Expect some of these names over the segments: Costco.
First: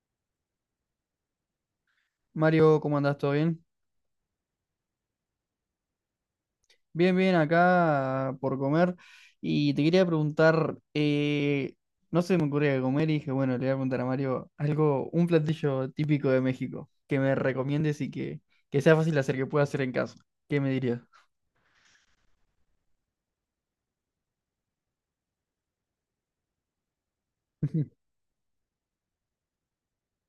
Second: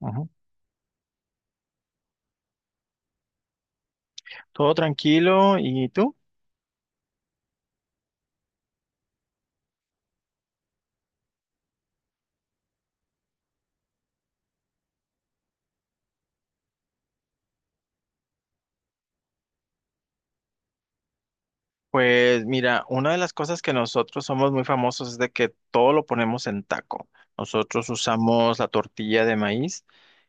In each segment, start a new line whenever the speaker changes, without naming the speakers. Ujú.
Mario, ¿cómo andás? ¿Todo bien?
Todo tranquilo. ¿Y tú?
Bien, bien, acá por comer. Y te quería preguntar, no se me ocurría comer y dije, bueno, le voy a preguntar a Mario algo, un platillo típico de México, que me recomiendes que sea fácil de hacer, que pueda hacer en casa. ¿Qué me dirías?
Pues mira, una de las cosas que nosotros somos muy famosos es de que todo lo ponemos en taco. Nosotros usamos la tortilla de maíz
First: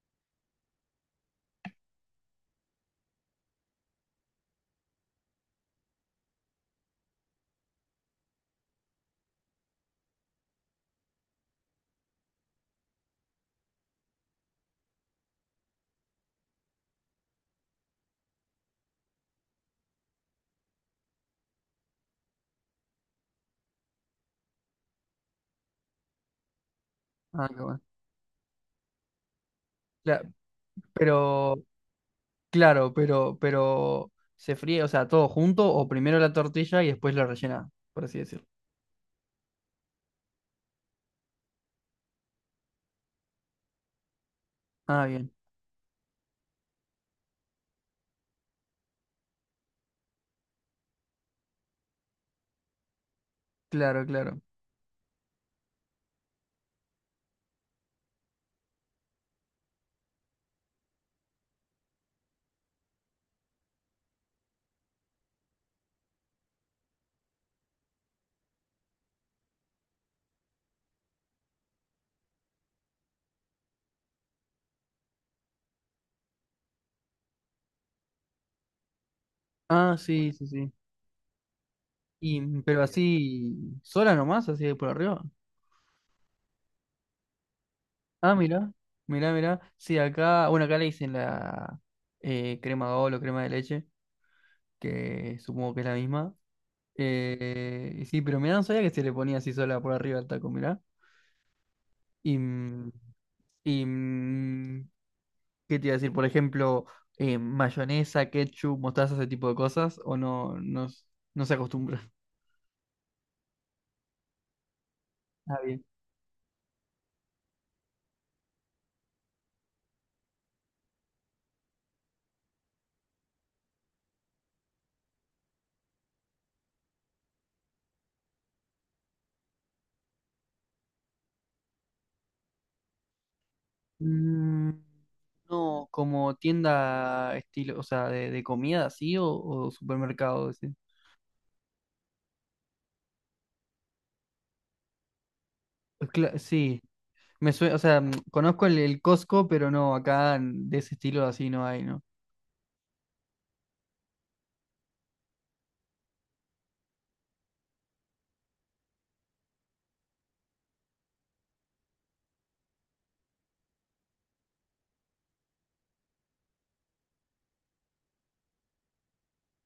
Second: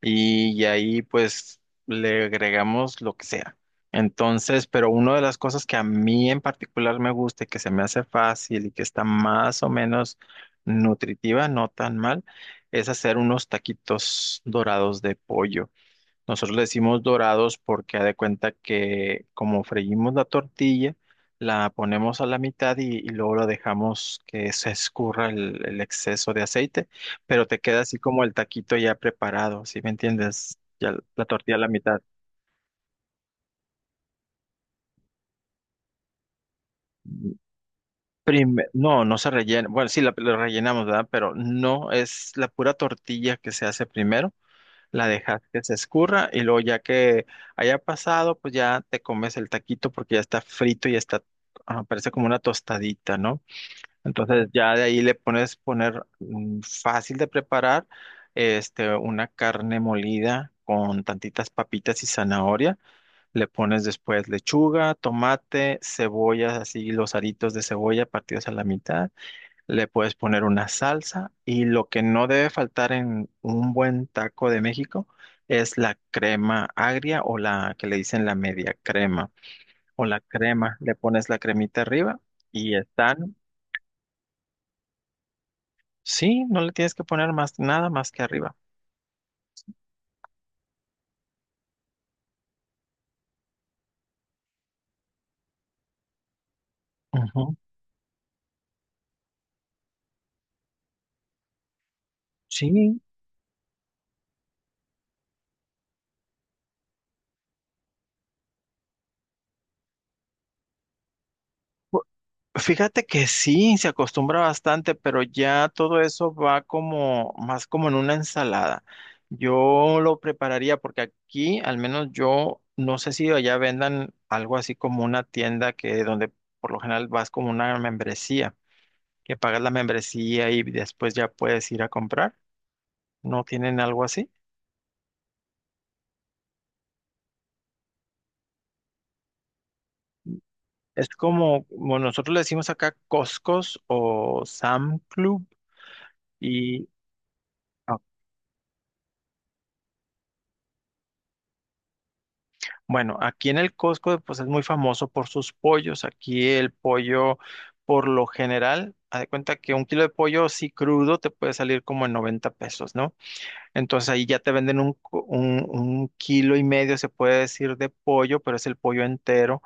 y ahí pues le agregamos lo que sea. Entonces, pero una de las cosas que a mí en particular me gusta y que se me hace fácil y que está más o menos nutritiva, no tan mal, es hacer unos taquitos dorados de pollo. Nosotros le decimos dorados porque haz de cuenta que como freímos la tortilla, la ponemos a la mitad y luego la dejamos que se escurra el exceso de aceite, pero
Ah, qué
te
bueno.
queda así como el taquito ya preparado, ¿sí me
Cla-
entiendes? Ya la
pero,
tortilla a la mitad.
claro, pero, ¿se fríe, o sea, todo junto o primero la tortilla y después la rellena, por así decirlo?
No, no se rellena. Bueno, sí, la rellenamos, ¿verdad? Pero no es la pura tortilla que se hace primero
Ah,
la
bien,
dejas que se escurra y luego ya que haya pasado, pues ya te comes el taquito porque ya está frito y está, ah, parece como una tostadita, ¿no?
claro, claro.
Entonces ya de ahí le pones poner fácil de preparar, este, una carne molida con tantitas papitas y zanahoria. Le pones después lechuga, tomate, cebolla, así los aritos de cebolla partidos a la mitad le puedes poner una salsa y lo que no debe faltar en un buen taco de México es la crema agria o la que le dicen la media crema
Ah,
o la
sí, sí, sí.
crema. Le pones la cremita arriba
Y,
y
pero
están,
así, sola nomás, así de por arriba.
sí, no le tienes que poner más nada más que
Ah,
arriba.
mira, mira, mira. Sí, acá, bueno, acá le dicen la crema de o crema de leche, que supongo que es la misma.
Ujú.
Y sí, pero mirá, no sabía que se le ponía así sola por arriba al taco, mirá. Y, mm,
Sí.
y mm, ¿Qué te iba a decir? Por ejemplo, mayonesa, ketchup, mostaza, ese tipo de cosas, o no, no, no se acostumbra.
Fíjate que sí, se acostumbra bastante, pero
Ah,
ya
bien.
todo eso va como más como en una ensalada. Yo lo prepararía porque aquí, al menos yo, no sé si allá vendan algo así como una tienda que donde por lo general vas como una membresía, que pagas la membresía y después ya puedes ir a comprar. ¿No tienen algo así?
Mm, No, como tienda estilo, o sea, de comida así o supermercado. Ese.
Es como, como nosotros le decimos acá Costcos o Sam Club
Sí,
y
me suena, o sea, conozco el Costco, pero no, acá de ese estilo así no hay, ¿no?
bueno, aquí en el Costco pues es muy famoso por sus pollos. Aquí el pollo, por lo general, haz de cuenta que un kilo de pollo así crudo te puede salir como en 90 pesos, ¿no? Entonces ahí ya te venden un kilo y medio, se puede decir, de pollo, pero es el pollo entero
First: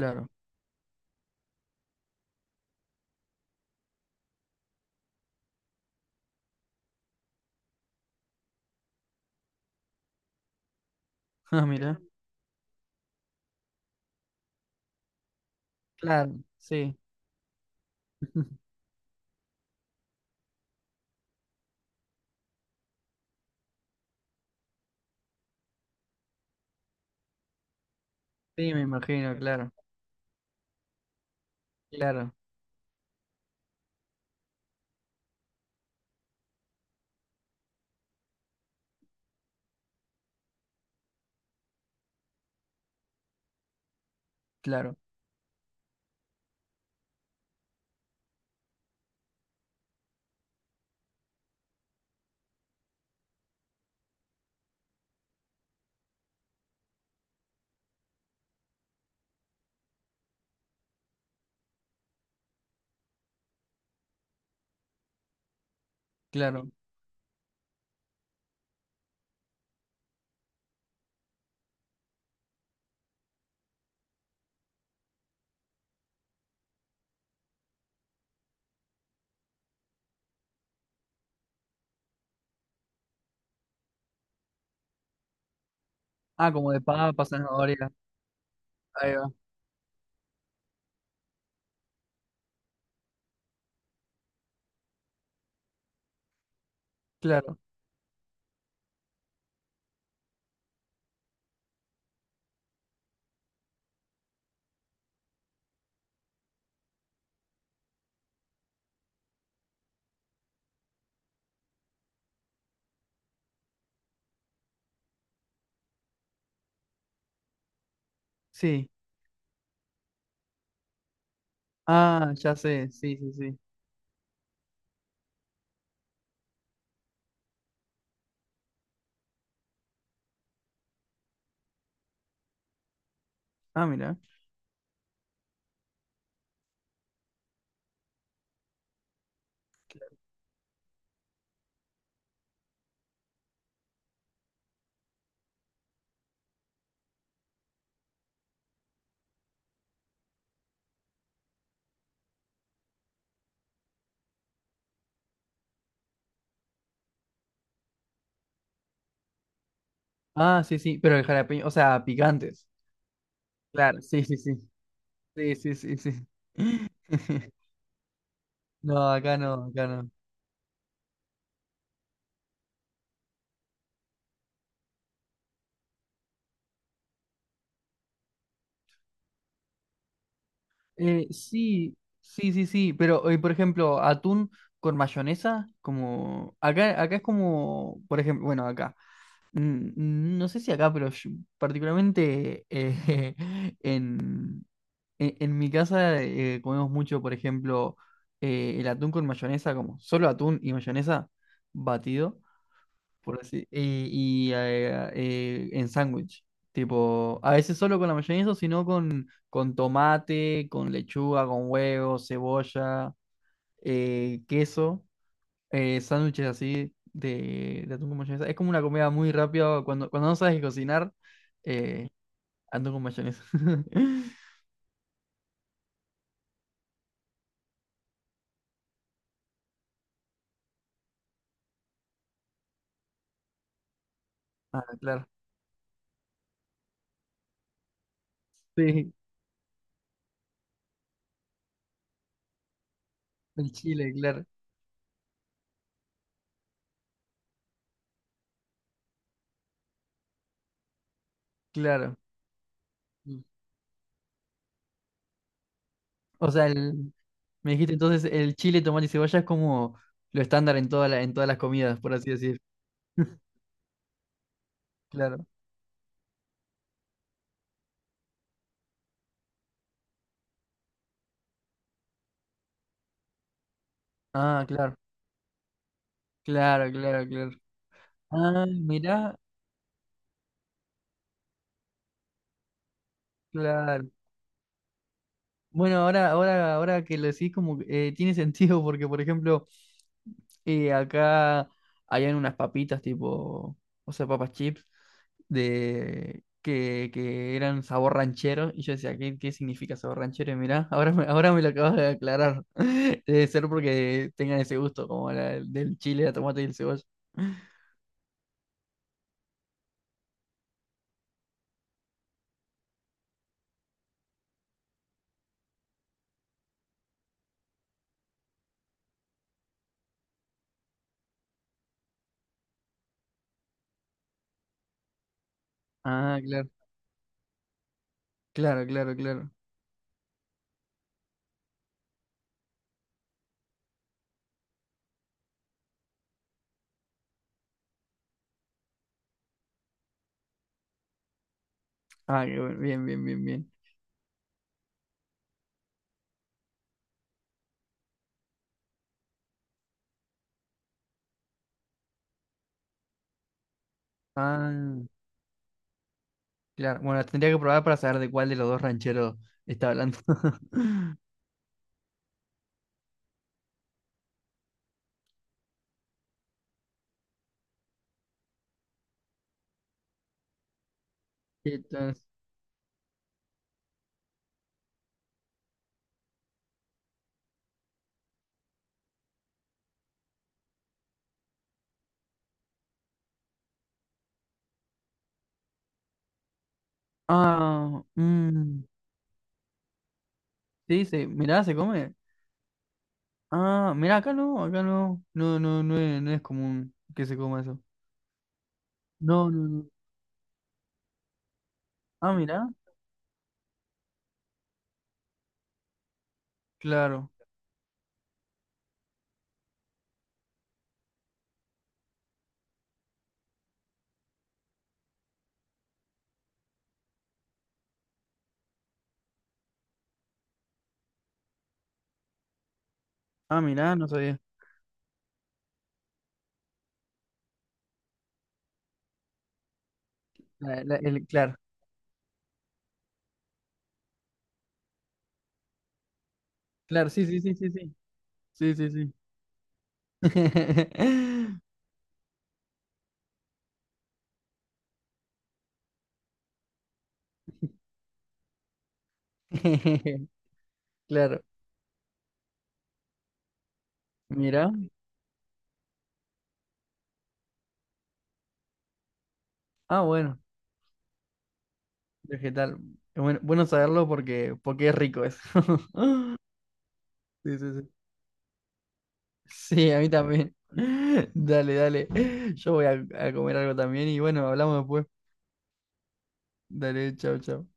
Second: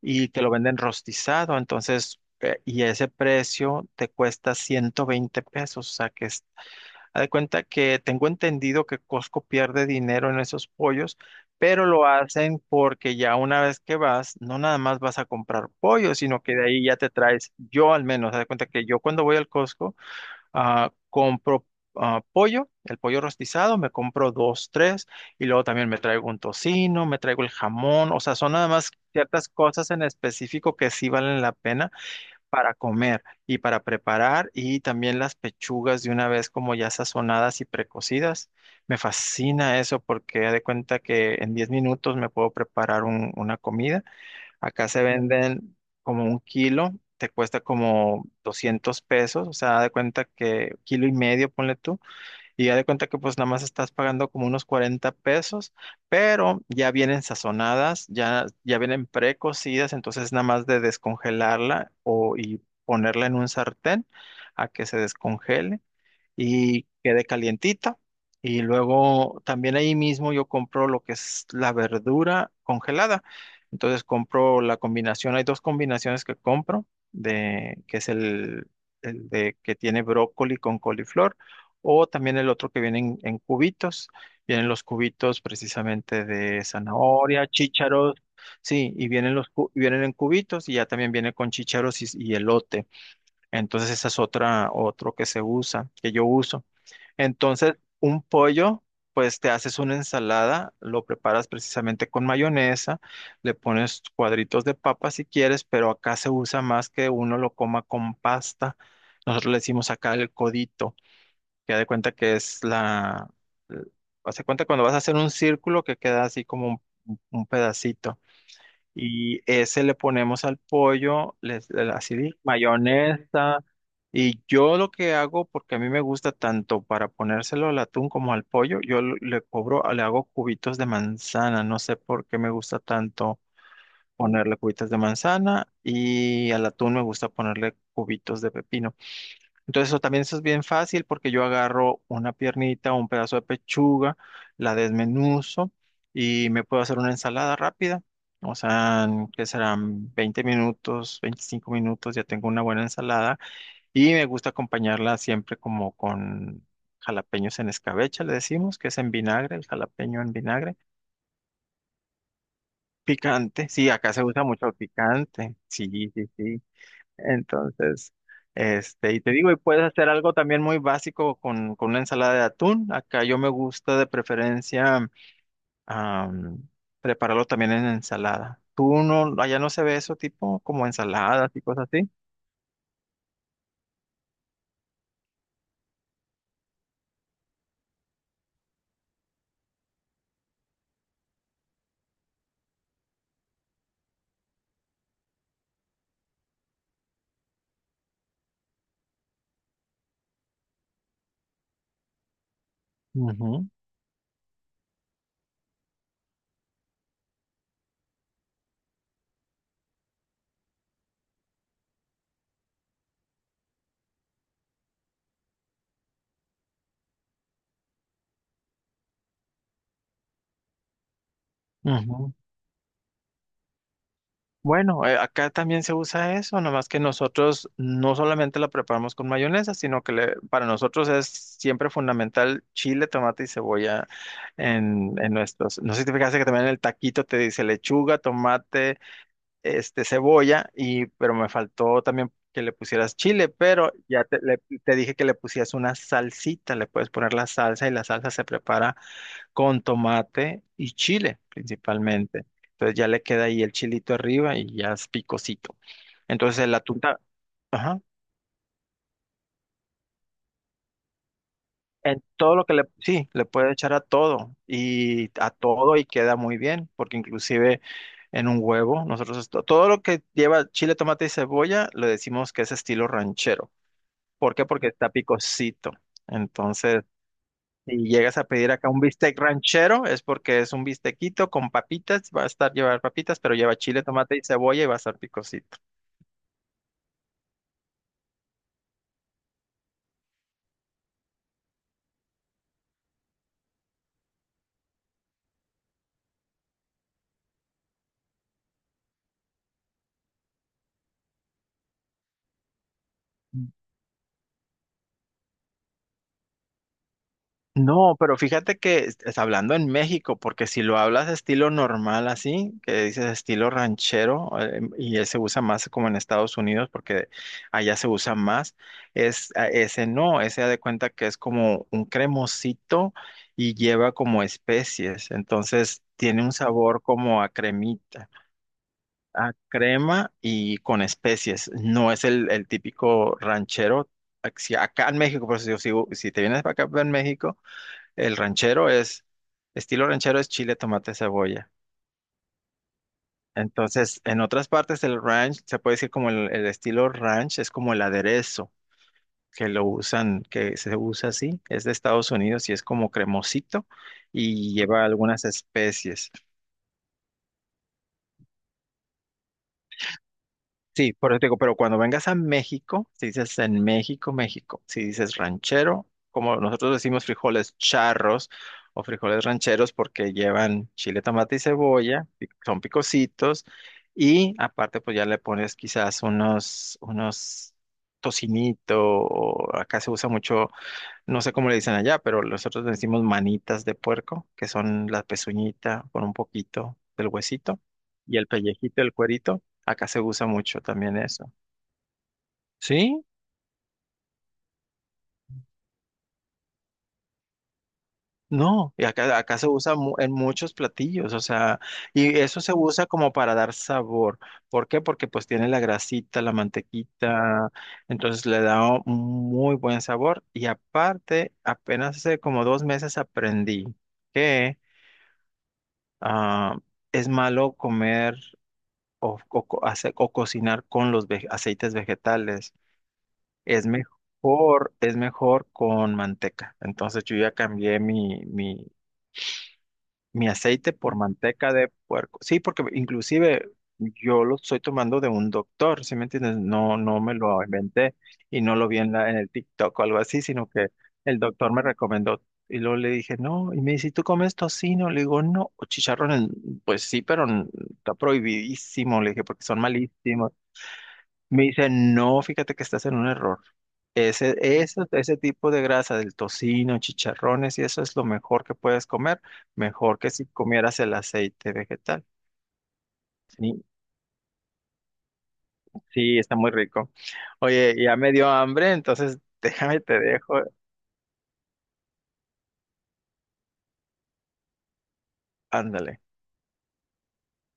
y te lo venden rostizado. Entonces, y ese precio te cuesta 120 pesos, o sea que es. Haz de cuenta que tengo entendido que Costco pierde dinero en esos pollos,
Ah,
pero
mira.
lo hacen porque ya una vez que vas, no nada más vas a comprar pollo,
Claro,
sino que de ahí
sí.
ya te traes, yo al menos, haz de cuenta que yo cuando voy al Costco, compro pollo, el pollo rostizado, me compro dos, tres, y luego también me traigo un tocino, me traigo el jamón, o sea, son nada
Sí, me
más
imagino,
ciertas
claro,
cosas en específico que sí valen la pena
claro,
para comer y para preparar y también las pechugas de una vez como ya sazonadas y precocidas. Me fascina eso porque haz de cuenta que en 10 minutos me puedo preparar una comida. Acá
claro,
se venden como un kilo, te cuesta como 200 pesos, o sea, haz de cuenta que kilo y medio, ponle tú. Y ya de cuenta que pues nada más estás pagando como unos 40 pesos, pero ya vienen sazonadas, ya vienen precocidas, entonces nada más de descongelarla y ponerla en un sartén a que se descongele
claro.
y quede calientita. Y luego también ahí mismo yo compro lo que es la verdura congelada. Entonces compro la combinación, hay dos combinaciones que compro, que es el de que tiene brócoli con coliflor, o también el otro que viene en cubitos. Vienen los cubitos precisamente
Ah,
de
como de papa,
zanahoria,
zanahoria.
chícharos, sí, y
Ahí va,
vienen los vienen en cubitos y ya también viene con chícharos y elote. Entonces esa es otra, otro que se usa, que yo uso.
claro.
Entonces, un pollo, pues te haces una ensalada, lo preparas precisamente con mayonesa, le pones cuadritos de papa si quieres, pero acá se usa más que uno lo coma con pasta. Nosotros le decimos acá el codito, que haz de cuenta que es la... eh, Haz cuenta cuando vas a hacer un círculo que queda así como un pedacito.
Sí.
Y ese le ponemos al pollo, así de
Ah, ya sé, sí, sí, sí.
mayonesa. Y yo lo que hago, porque a mí me gusta tanto para ponérselo al atún como al pollo, yo le cobro, le hago cubitos de manzana. No sé por qué me gusta tanto
Ah, mira.
ponerle cubitos de manzana y al atún me gusta ponerle cubitos de pepino. Entonces eso también eso es bien fácil porque yo agarro una piernita o un pedazo de pechuga, la desmenuzo y me puedo hacer una ensalada rápida. O sea, que serán 20 minutos, 25 minutos, ya tengo una buena ensalada y me gusta acompañarla siempre como con jalapeños en escabeche, le decimos, que es en vinagre, el jalapeño en
Ah,
vinagre.
sí, sí, pero el jalapeño, o sea, picantes.
Picante, sí,
Claro,
acá
sí,
se
sí,
usa mucho
sí.
el
Sí,
picante.
sí, sí,
Sí,
sí.
sí, sí. Entonces,
No,
este, y te
acá
digo, y
no,
puedes
acá
hacer
no.
algo también muy básico con una ensalada de atún. Acá yo me gusta de preferencia am, prepararlo también en ensalada. ¿Tú no, allá no se ve eso tipo como ensaladas y cosas
Sí,
así?
sí, sí, sí, pero por ejemplo, atún con mayonesa, como acá, acá es como, por ejemplo, bueno, acá, mm, no sé si acá, particularmente en, en mi casa comemos mucho, por ejemplo, el atún con mayonesa, como solo atún y mayonesa batido. Por
Ujú,
así, en sándwich. Tipo, a veces solo con la mayonesa, sino con tomate, con lechuga, con huevo, cebolla, queso, sándwiches así de atún con mayonesa. Es como una comida muy rápida cuando, cuando no sabes cocinar, eh,
ujú.
atún con mayonesa.
Bueno, acá también se usa eso, nomás que nosotros no solamente la preparamos con mayonesa, sino que para nosotros es siempre fundamental chile, tomate y cebolla
Ah,
en,
claro.
en nuestros. No sé si te fijaste que también en el taquito te dice lechuga, tomate,
Sí,
este, cebolla, y pero me faltó también que le pusieras chile,
el
pero
chile,
ya te,
claro,
le- te dije que le pusieras una salsita, le puedes poner la salsa y la salsa se prepara con tomate y chile
claro.
principalmente. Entonces ya le
Mm.
queda ahí el chilito arriba y ya es picosito.
O sea,
Entonces la
el-
tunta,
me dijiste
ajá,
entonces el chile, tomate y cebolla es como lo estándar en toda en todas las comidas, por
en
así
todo
decir.
lo que le, sí, le puede echar
Claro.
a todo y queda muy bien, porque inclusive en un huevo, nosotros todo lo que lleva chile, tomate y cebolla, le decimos que es estilo ranchero. ¿Por
Ah,
qué? Porque
claro.
está picosito.
Claro,
Entonces,
claro, claro.
si llegas a
Ah,
pedir acá un
mirá,
bistec ranchero, es porque es un bistequito con papitas, va a estar llevar papitas, pero lleva chile,
claro.
tomate y cebolla y va a estar picosito.
Bueno, ahora que lo decís como que, tiene sentido porque, por ejemplo, acá habían unas papitas tipo, o sea, papas chips de que eran sabor ranchero y yo decía, ¿qué, qué significa sabor ranchero? Y mirá, ahora me lo acabas de aclarar. Debe ser porque tengan ese gusto como la, del chile, la tomate y el cebolla.
No, pero fíjate que es hablando en México, porque si lo hablas estilo normal así, que dices estilo ranchero, y él se usa más como en Estados Unidos, porque allá se usa más, ese no, ese da de cuenta que es como un cremosito y lleva como especies, entonces
Ah,
tiene un
claro,
sabor como a cremita.
claro, claro, claro.
A crema y con especies. No es el típico ranchero. Si acá en México, por eso digo, si te vienes para acá en México, el ranchero es, estilo ranchero es chile, tomate, cebolla.
Ah, bien, bien, bien, bien.
Entonces, en otras partes del ranch, se puede decir como el estilo ranch, es como el aderezo que lo usan, que se usa así, es de Estados Unidos y es como cremosito y
Ah,
lleva algunas especies.
claro. Bueno, tendría que probar para saber de cuál de los dos rancheros está hablando.
Sí, por eso te digo, pero cuando vengas a México, si dices en México, México, si dices ranchero, como nosotros decimos frijoles charros o frijoles rancheros porque llevan chile, tomate y
Entonces,
cebolla, son picositos y aparte pues ya le pones quizás unos tocinito o acá se usa mucho no sé cómo le dicen allá, pero nosotros le decimos manitas de puerco, que son la pezuñita con un poquito del huesito
ah,
y el
mm,
pellejito, el cuerito. Acá se usa mucho
sí,
también
se,
eso.
mirá, se come.
¿Sí?
Ah, mirá, acá no, acá no. No, no no es, no es común que se coma eso.
No, y acá,
No,
acá
no,
se
no.
usa en muchos platillos, o sea,
Ah,
y eso
mirá,
se usa como para dar sabor. ¿Por qué? Porque pues tiene la grasita, la
claro.
mantequita, entonces le da un muy buen sabor. Y aparte, apenas hace como 2 meses aprendí que ah, es malo comer o cocinar con los aceites vegetales.
Ah, mirá, no sabía.
Es mejor con manteca. Entonces yo ya cambié mi aceite por
Claro,
manteca de puerco. Sí, porque inclusive yo lo estoy tomando de un doctor, ¿sí me entiendes? No,
claro,
no
sí,
me
sí, sí,
lo
sí, sí.
inventé y
Sí,
no lo
sí,
vi en
sí.
la, en el TikTok o algo así, sino que el doctor me recomendó. Y luego le dije, no, y me dice, ¿y tú comes tocino? Le digo, no, o chicharrón, pues sí, pero está prohibidísimo, le dije, porque son malísimos.
Claro,
Me dicen, no, fíjate que estás en un error. Ese,
mirá.
eso- ese tipo de grasa del tocino, chicharrones y eso es lo mejor que puedes comer,
Ah,
mejor que
bueno.
si comieras el aceite vegetal.
Vegetal. Bueno, bueno
Sí,
saberlo porque, porque es rico eso.
sí, está muy rico.
Sí, sí, sí.
Oye, ya me dio hambre, entonces
Sí, a
déjame
mí
te
también.
dejo.
Dale, dale. Yo voy a comer algo también y bueno, hablamos después.
Ándale.
Dale, chao, chao.